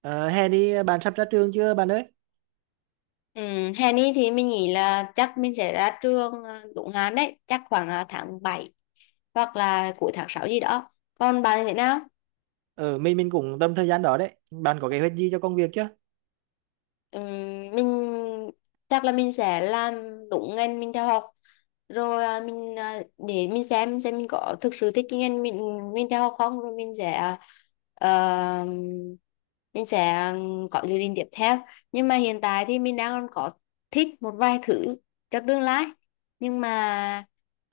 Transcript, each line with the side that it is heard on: right: Ờ, Hè đi bạn sắp ra trường chưa bạn ơi?
left: Ừ, hè này thì mình nghĩ là chắc mình sẽ ra trường, đúng hạn đấy, chắc khoảng tháng 7 hoặc là cuối tháng 6 gì đó. Còn bạn thì thế nào?
right: Mình cũng tầm thời gian đó đấy. Bạn có kế hoạch gì cho công việc chưa?
left: Ừm, mình chắc là mình sẽ làm đúng ngành mình theo học rồi, để mình xem mình có thực sự thích cái ngành mình theo học không, rồi mình ờ, sẽ có dự định tiếp theo. Nhưng mà hiện tại thì mình đang còn có thích một vài thứ cho tương lai, nhưng mà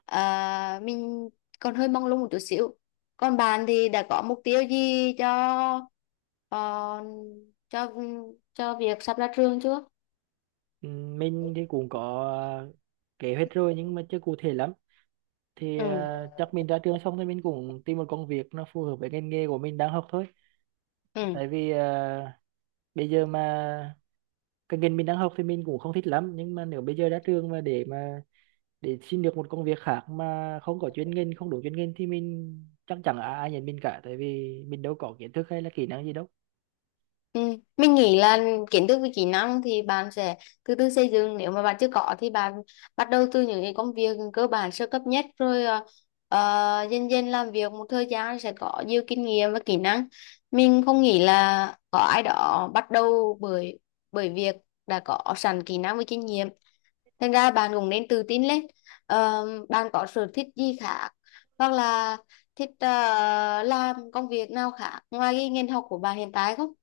left: mình còn hơi mong lung một chút xíu. Còn bạn thì đã có mục tiêu gì cho ờ, cho cho việc sắp ra trường chưa?
right: Ừ, mình thì cũng có ờ, kế hoạch rồi, nhưng mà chưa cụ thể lắm. Thì
left: Ừ.
right: chắc mình ra trường xong thì mình cũng tìm một công việc nó phù hợp với ngành nghề của mình đang học thôi.
left: Ừ.
right: Tại vì bây giờ mà cái ngành mình đang học thì mình cũng không thích lắm, nhưng mà nếu bây giờ ra trường mà để xin được một công việc khác mà không có chuyên ngành, không đủ chuyên ngành thì mình chắc chẳng ai ai nhận mình cả, tại vì mình đâu có kiến thức hay là kỹ năng gì đâu.
left: Ừ. Mình nghĩ là kiến thức với kỹ năng thì bạn sẽ từ từ xây dựng, nếu mà bạn chưa có thì bạn bắt đầu từ những cái công việc cơ bản sơ cấp nhất, rồi dần dần làm việc một thời gian sẽ có nhiều kinh nghiệm và kỹ năng. Mình không nghĩ là có ai đó bắt đầu bởi bởi việc đã có sẵn kỹ năng với kinh nghiệm, thành ra bạn cũng nên tự tin lên. Ờ, bạn có sở thích gì khác, hoặc là thích làm công việc nào khác ngoài cái ngành học của bạn hiện tại không?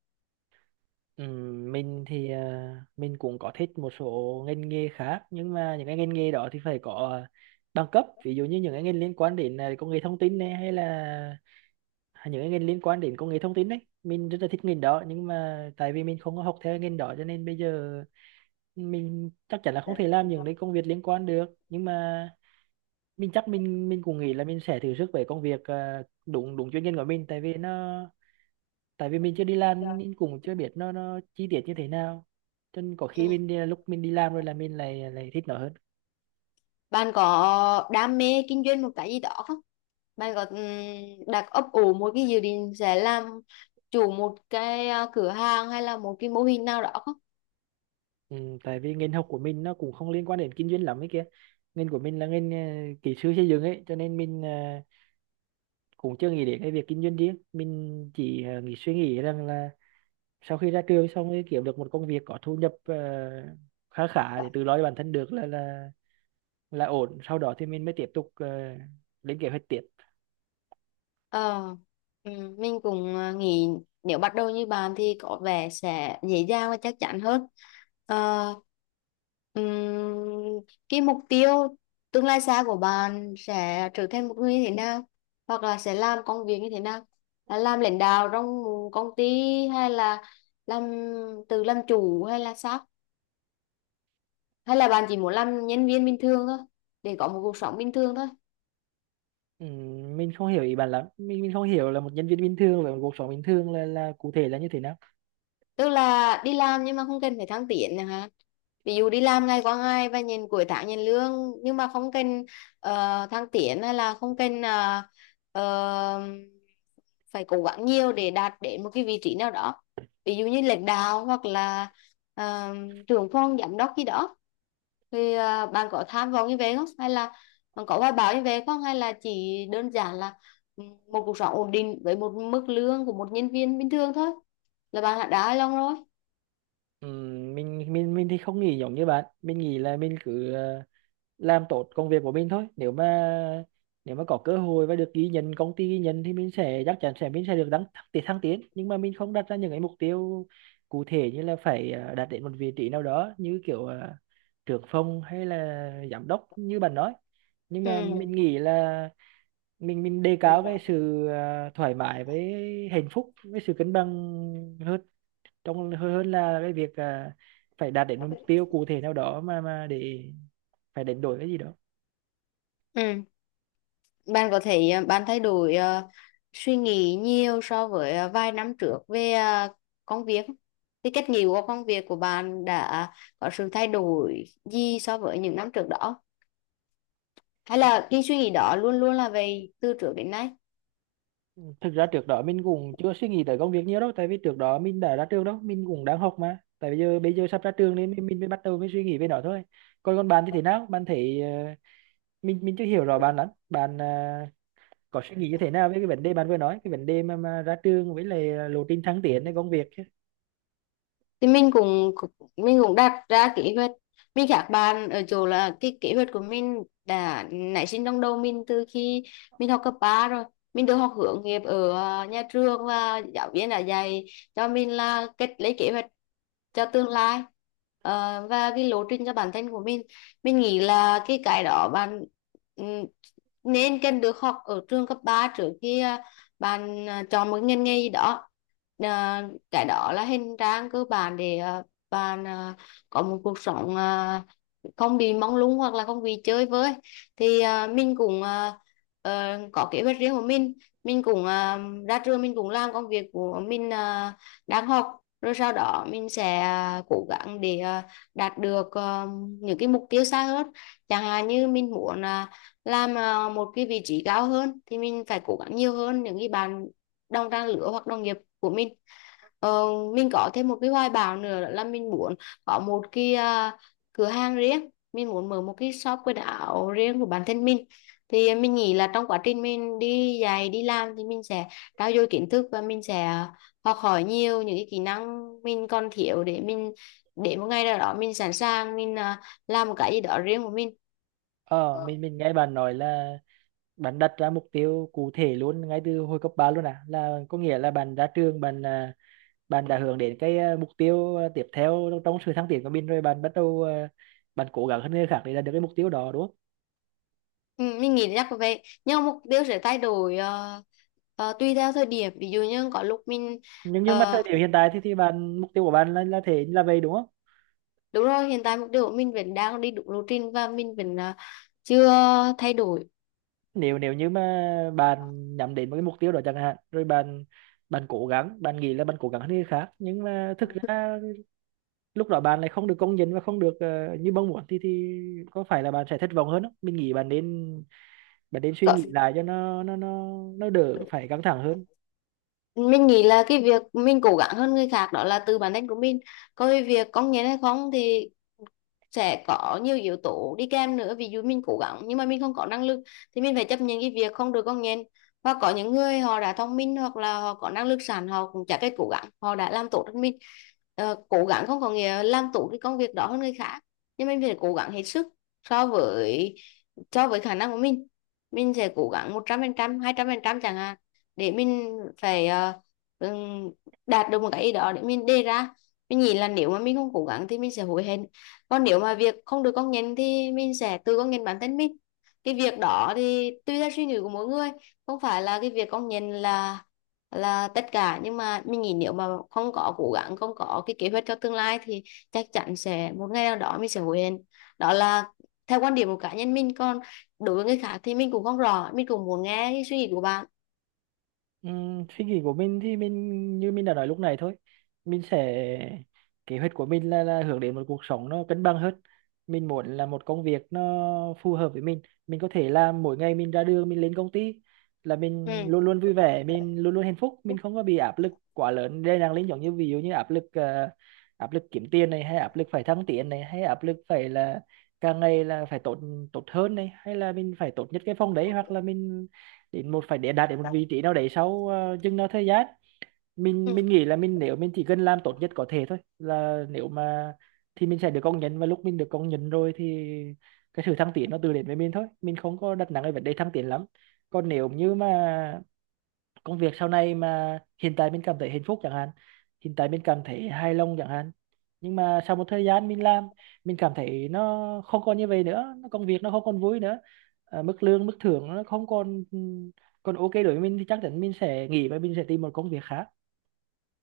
right: Mình thì mình cũng có thích một số ngành nghề khác, nhưng mà những cái ngành nghề đó thì phải có bằng cấp, ví dụ như những cái ngành liên quan đến công nghệ thông tin này, hay là những cái ngành liên quan đến công nghệ thông tin đấy mình rất là thích ngành đó, nhưng mà tại vì mình không có học theo ngành đó cho nên bây giờ mình chắc chắn là không thể làm những cái công việc liên quan được. Nhưng mà mình chắc mình cũng nghĩ là mình sẽ thử sức với công việc à, đúng đúng chuyên ngành của mình, tại vì mình chưa đi làm nên cũng chưa biết nó chi tiết như thế nào, cho nên có khi mình
left: Ừ.
right: đi, lúc mình đi làm rồi là mình lại lại thích nó hơn.
left: Bạn có đam mê kinh doanh một cái gì đó không? Bạn có đặt ấp ủ một cái dự định sẽ làm chủ một cửa hàng hay là một cái mô hình nào đó không?
right: Ừ, tại vì ngành học của mình nó cũng không liên quan đến kinh doanh lắm ấy kia. Ngành của mình là ngành kỹ sư xây dựng ấy, cho nên mình cũng chưa nghĩ đến cái việc kinh doanh riêng. Mình chỉ ờ, nghĩ suy nghĩ rằng là sau khi ra trường xong rồi kiếm được một công việc có thu nhập khá khá để tự lo cho bản thân được là ổn, sau đó thì mình mới tiếp tục lên kế hoạch tiếp.
left: Ờ, ừ, mình cũng nghĩ nếu bắt đầu như bạn thì có vẻ sẽ dễ dàng và chắc chắn hơn. Ờ, ừm, cái mục tiêu tương lai xa của bạn sẽ trở thành một người như thế nào? Hoặc là sẽ làm công việc như thế nào? Là làm lãnh đạo trong công ty, hay là làm tự làm chủ hay là sao? Hay là bạn chỉ muốn làm nhân viên bình thường thôi, để có một cuộc sống bình thường thôi?
right: Ừ, mình không hiểu ý bạn lắm, mình không hiểu là một nhân viên bình thường và một cuộc sống bình thường là cụ thể là như thế nào.
left: Tức là đi làm nhưng mà không cần phải thăng tiến nữa hả? Ví dụ đi làm ngày qua ngày và nhìn cuối tháng nhìn lương, nhưng mà không cần thăng tiến, hay là không cần ờ, phải cố gắng nhiều để đạt đến một cái vị trí nào đó, ví dụ như lãnh đạo hoặc là ờ, trưởng phòng giám đốc gì đó? Thì bạn có tham vọng như vậy không, hay là bạn có hoài bão như vậy không, hay là chỉ đơn giản là ừ, một cuộc sống ổn định với một mức lương của một nhân viên bình thường thôi là bạn đã đá long rồi?
right: Ừ, mình thì không nghĩ giống như bạn. Mình nghĩ là mình cứ làm tốt công việc của mình thôi, nếu mà có cơ hội và được ghi nhận, công ty ghi nhận, thì mình sẽ, chắc chắn sẽ, mình sẽ được đăng thăng tiến nhưng mà mình không đặt ra những cái mục tiêu cụ thể, như là phải đạt đến một vị trí nào đó, như kiểu trưởng phòng hay là giám đốc như bạn nói. Nhưng
left: Ừ.
right: mà mình nghĩ là mình đề cao cái
left: Ừ.
right: sự thoải mái với hạnh phúc với sự cân bằng hơn, trong hơn hơn là cái việc phải đạt đến một mục tiêu cụ thể nào đó, mà để phải đánh đổi cái gì đó.
left: Ừ. Bạn có thể bạn thay đổi suy nghĩ nhiều so với vài năm trước về công việc, thì cách nghĩ của công việc của bạn đã có sự thay đổi gì so với những năm trước đó, hay là cái suy nghĩ đó luôn luôn là về từ trước đến nay?
right: Thực ra trước đó mình cũng chưa suy nghĩ tới công việc nhiều đâu, tại vì trước đó mình đã ra trường đâu, mình cũng đang học mà. Tại bây giờ sắp ra trường nên mình mới bắt đầu mới suy nghĩ về nó thôi. Còn còn bạn thì thế nào? Bạn thấy, mình chưa hiểu rõ bạn lắm. Bạn có suy nghĩ như thế nào về cái vấn đề bạn vừa nói, cái vấn đề mà ra trường với lại lộ trình thăng tiếnในcông việc?
left: Thì mình cũng đặt ra kế hoạch. Mình khác bạn ở chỗ là cái kế hoạch của mình đã nảy sinh trong đầu mình từ khi mình học cấp 3 rồi. Mình được học hướng nghiệp ở nhà trường, và giáo viên đã dạy cho mình là cách lấy kế hoạch cho tương lai. Và cái lộ trình cho bản thân của mình nghĩ là cái đó bạn ừm, nên cần được học ở trường cấp 3 trước khi bạn chọn một ngành nghề gì đó. Ờ, cái đó là hình trang cơ bản để bạn có một cuộc sống không bị mông lung hoặc là không bị chơi với. Thì mình cũng có kế hoạch riêng của mình. Mình cũng ra trường mình cũng làm công việc của mình đang học, rồi sau đó mình sẽ cố gắng để đạt được những cái mục tiêu xa hơn. Chẳng hạn như mình muốn làm một cái vị trí cao hơn thì mình phải cố gắng nhiều hơn những cái bạn đồng trang lứa hoặc đồng nghiệp của mình. Ờ, mình có thêm một cái hoài bão nữa, đó là mình muốn có một cửa hàng riêng, mình muốn mở một cái shop quần áo riêng của bản thân mình. Thì mình nghĩ là trong quá trình mình đi dạy đi làm thì mình sẽ trau dồi kiến thức, và mình sẽ học hỏi nhiều những cái kỹ năng mình còn thiếu, để một ngày nào đó mình sẵn sàng mình làm một cái gì đó riêng của mình.
right: Ờ,
left: Ờ.
right: mình mình nghe bạn nói là bạn đặt ra mục tiêu cụ thể luôn ngay từ hồi cấp 3 luôn à? Là có nghĩa là bạn ra trường, bạn đã hướng đến cái, mục tiêu, tiếp theo trong trong sự thăng tiến của mình, rồi bạn bắt đầu, à, bạn cố gắng hơn người khác để đạt được cái mục tiêu đó đúng không?
left: Ừ, mình nghĩ chắc là vậy, nhưng mà mục tiêu sẽ thay đổi tùy theo thời điểm, ví dụ như có lúc mình.
right: Nhưng mà thời
left: ờ,
right: điểm hiện tại thì bạn, mục tiêu của bạn là thế là vậy đúng không?
left: Đúng rồi, hiện tại mục tiêu của mình vẫn đang đi đúng lộ trình và mình vẫn chưa thay đổi.
right: Nếu nếu như mà bạn nhắm đến một cái mục tiêu đó chẳng hạn, rồi bạn, cố gắng, bạn nghĩ là bạn cố gắng hơn người khác, nhưng mà thực ra lúc đó bạn lại không được công nhận và không được như mong muốn, thì có phải là bạn sẽ thất vọng hơn không? Mình nghĩ bạn nên, suy
left: Có-
right: nghĩ lại cho nó đỡ phải căng thẳng hơn.
left: Mình nghĩ là cái việc mình cố gắng hơn người khác đó là từ bản thân của mình. Còn cái việc công nhận hay không thì sẽ có nhiều yếu tố đi kèm nữa, ví dụ mình cố gắng nhưng mà mình không có năng lực thì mình phải chấp nhận cái việc không được con nhện. Và có những người họ đã thông minh, hoặc là họ có năng lực sẵn, họ cũng chả cái cố gắng họ đã làm tốt hơn mình. Ờ, cố gắng không có nghĩa làm tốt cái công việc đó hơn người khác, nhưng mình phải cố gắng hết sức so với cho với khả năng của mình. Mình sẽ cố gắng một trăm trăm, trăm phần 200% chẳng hạn, để mình phải ừm, đạt được một cái ý đó để mình đề ra. Mình nghĩ là nếu mà mình không cố gắng thì mình sẽ hối hận, còn nếu mà việc không được công nhận thì mình sẽ tự công nhận bản thân mình. Cái việc đó thì tùy theo suy nghĩ của mỗi người, không phải là cái việc công nhận là tất cả. Nhưng mà mình nghĩ, nếu mà không có cố gắng, không có cái kế hoạch cho tương lai thì chắc chắn sẽ một ngày nào đó mình sẽ hối hận. Đó là theo quan điểm của cá nhân mình, còn đối với người khác thì mình cũng không rõ, mình cũng muốn nghe cái suy nghĩ của bạn.
right: Suy nghĩ của mình thì mình như mình đã nói lúc này thôi, mình sẽ, kế hoạch của mình là hướng đến một cuộc sống nó cân bằng hơn. Mình muốn là một công việc nó phù hợp với mình có thể làm. Mỗi ngày mình ra đường, mình lên công ty là mình
left: Ừ.
right: luôn luôn vui vẻ, mình luôn luôn hạnh phúc, mình không có bị áp lực quá lớn đây đang lên, giống như ví dụ như áp lực, áp lực kiếm tiền này, hay áp lực phải thăng tiến này, hay áp lực phải là càng ngày là phải tốt, tốt hơn này, hay là mình phải tốt nhất cái phòng đấy, hoặc là mình đến một phải để đạt đến một vị trí nào đấy sau chừng nào thời gian.
left: Ừ.
right: Mình nghĩ là mình, nếu mình chỉ cần làm tốt nhất có thể thôi là, nếu mà thì mình sẽ được công nhận, và lúc mình được công nhận rồi thì cái sự thăng tiến nó tự đến với mình thôi, mình không có đặt nặng cái vấn đề thăng tiến lắm. Còn nếu như mà công việc sau này mà hiện tại mình cảm thấy hạnh phúc chẳng hạn, hiện tại mình cảm thấy hài lòng chẳng hạn, nhưng mà sau một thời gian mình làm mình cảm thấy nó không còn như vậy nữa, nó, công việc nó không còn vui nữa, mức lương mức thưởng nó không còn còn ok đối với mình, thì chắc chắn mình sẽ nghỉ và mình sẽ tìm một công việc khác.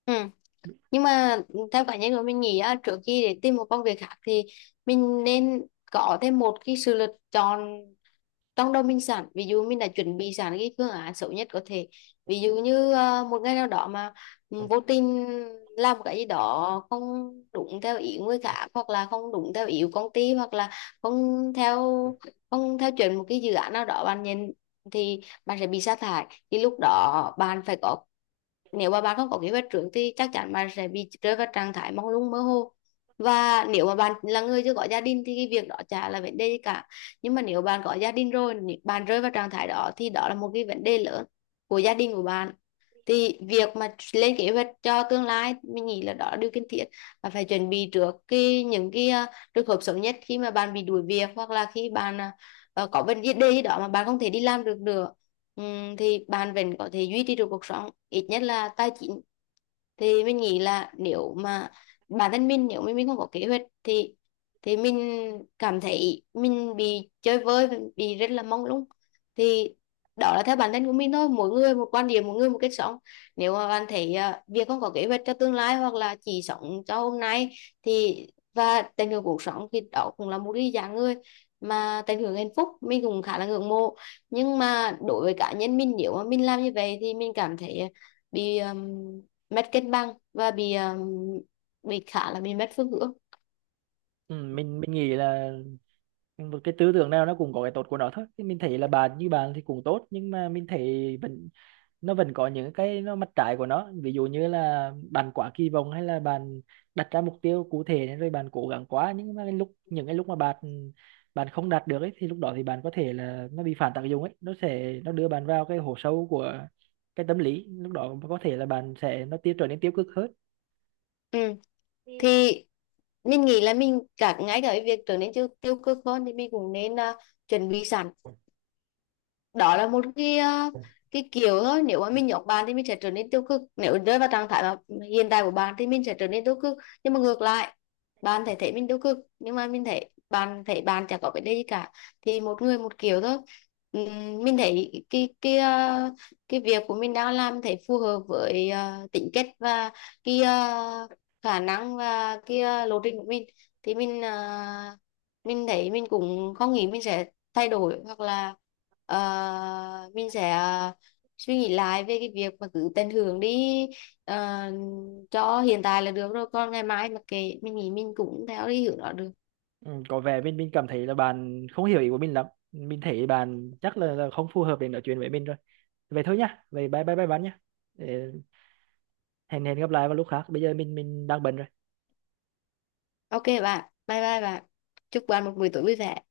left: Ừ. Nhưng mà theo cá nhân của mình nghĩ á, trước khi để tìm một công việc khác thì mình nên có thêm một cái sự lựa chọn trong đầu mình sẵn. Ví dụ mình đã chuẩn bị sẵn cái phương án xấu nhất có thể, ví dụ như một ngày nào đó mà vô tình làm cái gì đó không đúng theo ý người khác, hoặc là không đúng theo ý của công ty, hoặc là không theo không theo chuẩn một cái dự án nào đó bạn nhìn, thì bạn sẽ bị sa thải. Thì lúc đó bạn phải có, nếu mà bạn không có kế hoạch trước thì chắc chắn bạn sẽ bị rơi vào trạng thái mông lung mơ hồ. Và nếu mà bạn là người chưa có gia đình thì cái việc đó chả là vấn đề gì cả, nhưng mà nếu bạn có gia đình rồi, bạn rơi vào trạng thái đó thì đó là một cái vấn đề lớn của gia đình của bạn. Thì việc mà lên kế hoạch cho tương lai, mình nghĩ là đó là điều cần thiết, và phải chuẩn bị trước những cái trường hợp xấu nhất khi mà bạn bị đuổi việc, hoặc là khi bạn có vấn đề gì đó mà bạn không thể đi làm được nữa. Thì bạn vẫn có thể duy trì được cuộc sống ít nhất là tài chính. Thì mình nghĩ là nếu mà bản thân mình, nếu mà mình không có kế hoạch thì mình cảm thấy mình bị chơi vơi, bị rất là mông lung. Thì đó là theo bản thân của mình thôi, mỗi người một quan điểm, mỗi người một cách sống. Nếu mà bạn thấy việc không có kế hoạch cho tương lai, hoặc là chỉ sống cho hôm nay thì và tận hưởng cuộc sống, thì đó cũng là một cái dạng người mà tận hưởng hạnh phúc, mình cũng khá là ngưỡng mộ. Nhưng mà đối với cá nhân mình, nếu mà mình làm như vậy thì mình cảm thấy bị mất cân bằng, và bị khá là bị mất phương hướng.
right: Ừ, mình nghĩ là một cái tư tưởng nào nó cũng có cái tốt của nó thôi. Thì mình thấy là bạn như bạn thì cũng tốt, nhưng mà mình thấy vẫn, nó vẫn có những cái, nó mặt trái của nó, ví dụ như là bạn quá kỳ vọng hay là bạn đặt ra mục tiêu cụ thể nên rồi bạn cố gắng quá, nhưng mà cái lúc, mà bạn bạn không đạt được ấy thì lúc đó thì bạn có thể là nó bị phản tác dụng ấy, nó sẽ, đưa bạn vào cái hố sâu của cái tâm lý, lúc đó có thể là bạn sẽ, nó tiêu trở nên tiêu cực hơn.
left: Ừ.
right: Ừ.
left: Thì mình nghĩ là mình ngay cả cái việc trở nên tiêu tiêu cực hơn thì mình cũng nên chuẩn bị sẵn. Đó là một cái kiểu thôi, nếu mà mình nhốt bạn thì mình sẽ trở nên tiêu cực, nếu rơi vào trạng thái mà hiện tại của bạn thì mình sẽ trở nên tiêu cực. Nhưng mà ngược lại, bạn thể thấy mình tiêu cực nhưng mà mình thấy bạn chẳng có vấn đề gì cả. Thì một người một kiểu thôi. Mình thấy cái việc của mình đang làm thấy phù hợp với tính cách, và cái ờ, khả năng, và lộ trình của mình. Thì mình thấy mình cũng không nghĩ mình sẽ thay đổi, hoặc là ờ, mình sẽ suy nghĩ lại về cái việc mà cứ tận hưởng đi ờ, cho hiện tại là được rồi, còn ngày mai mà kệ, mình nghĩ mình cũng theo đi hướng đó được.
right: Ừ, có vẻ mình cảm thấy là bạn không hiểu ý của mình lắm. Mình thấy bạn chắc là không phù hợp để nói chuyện với mình rồi. Vậy thôi nhá, vậy bye bye bye bạn nhá. Để hẹn hẹn gặp lại vào lúc khác, bây giờ mình đang bận rồi.
left: OK bạn, bye bye bạn, chúc bạn một buổi tối vui vẻ.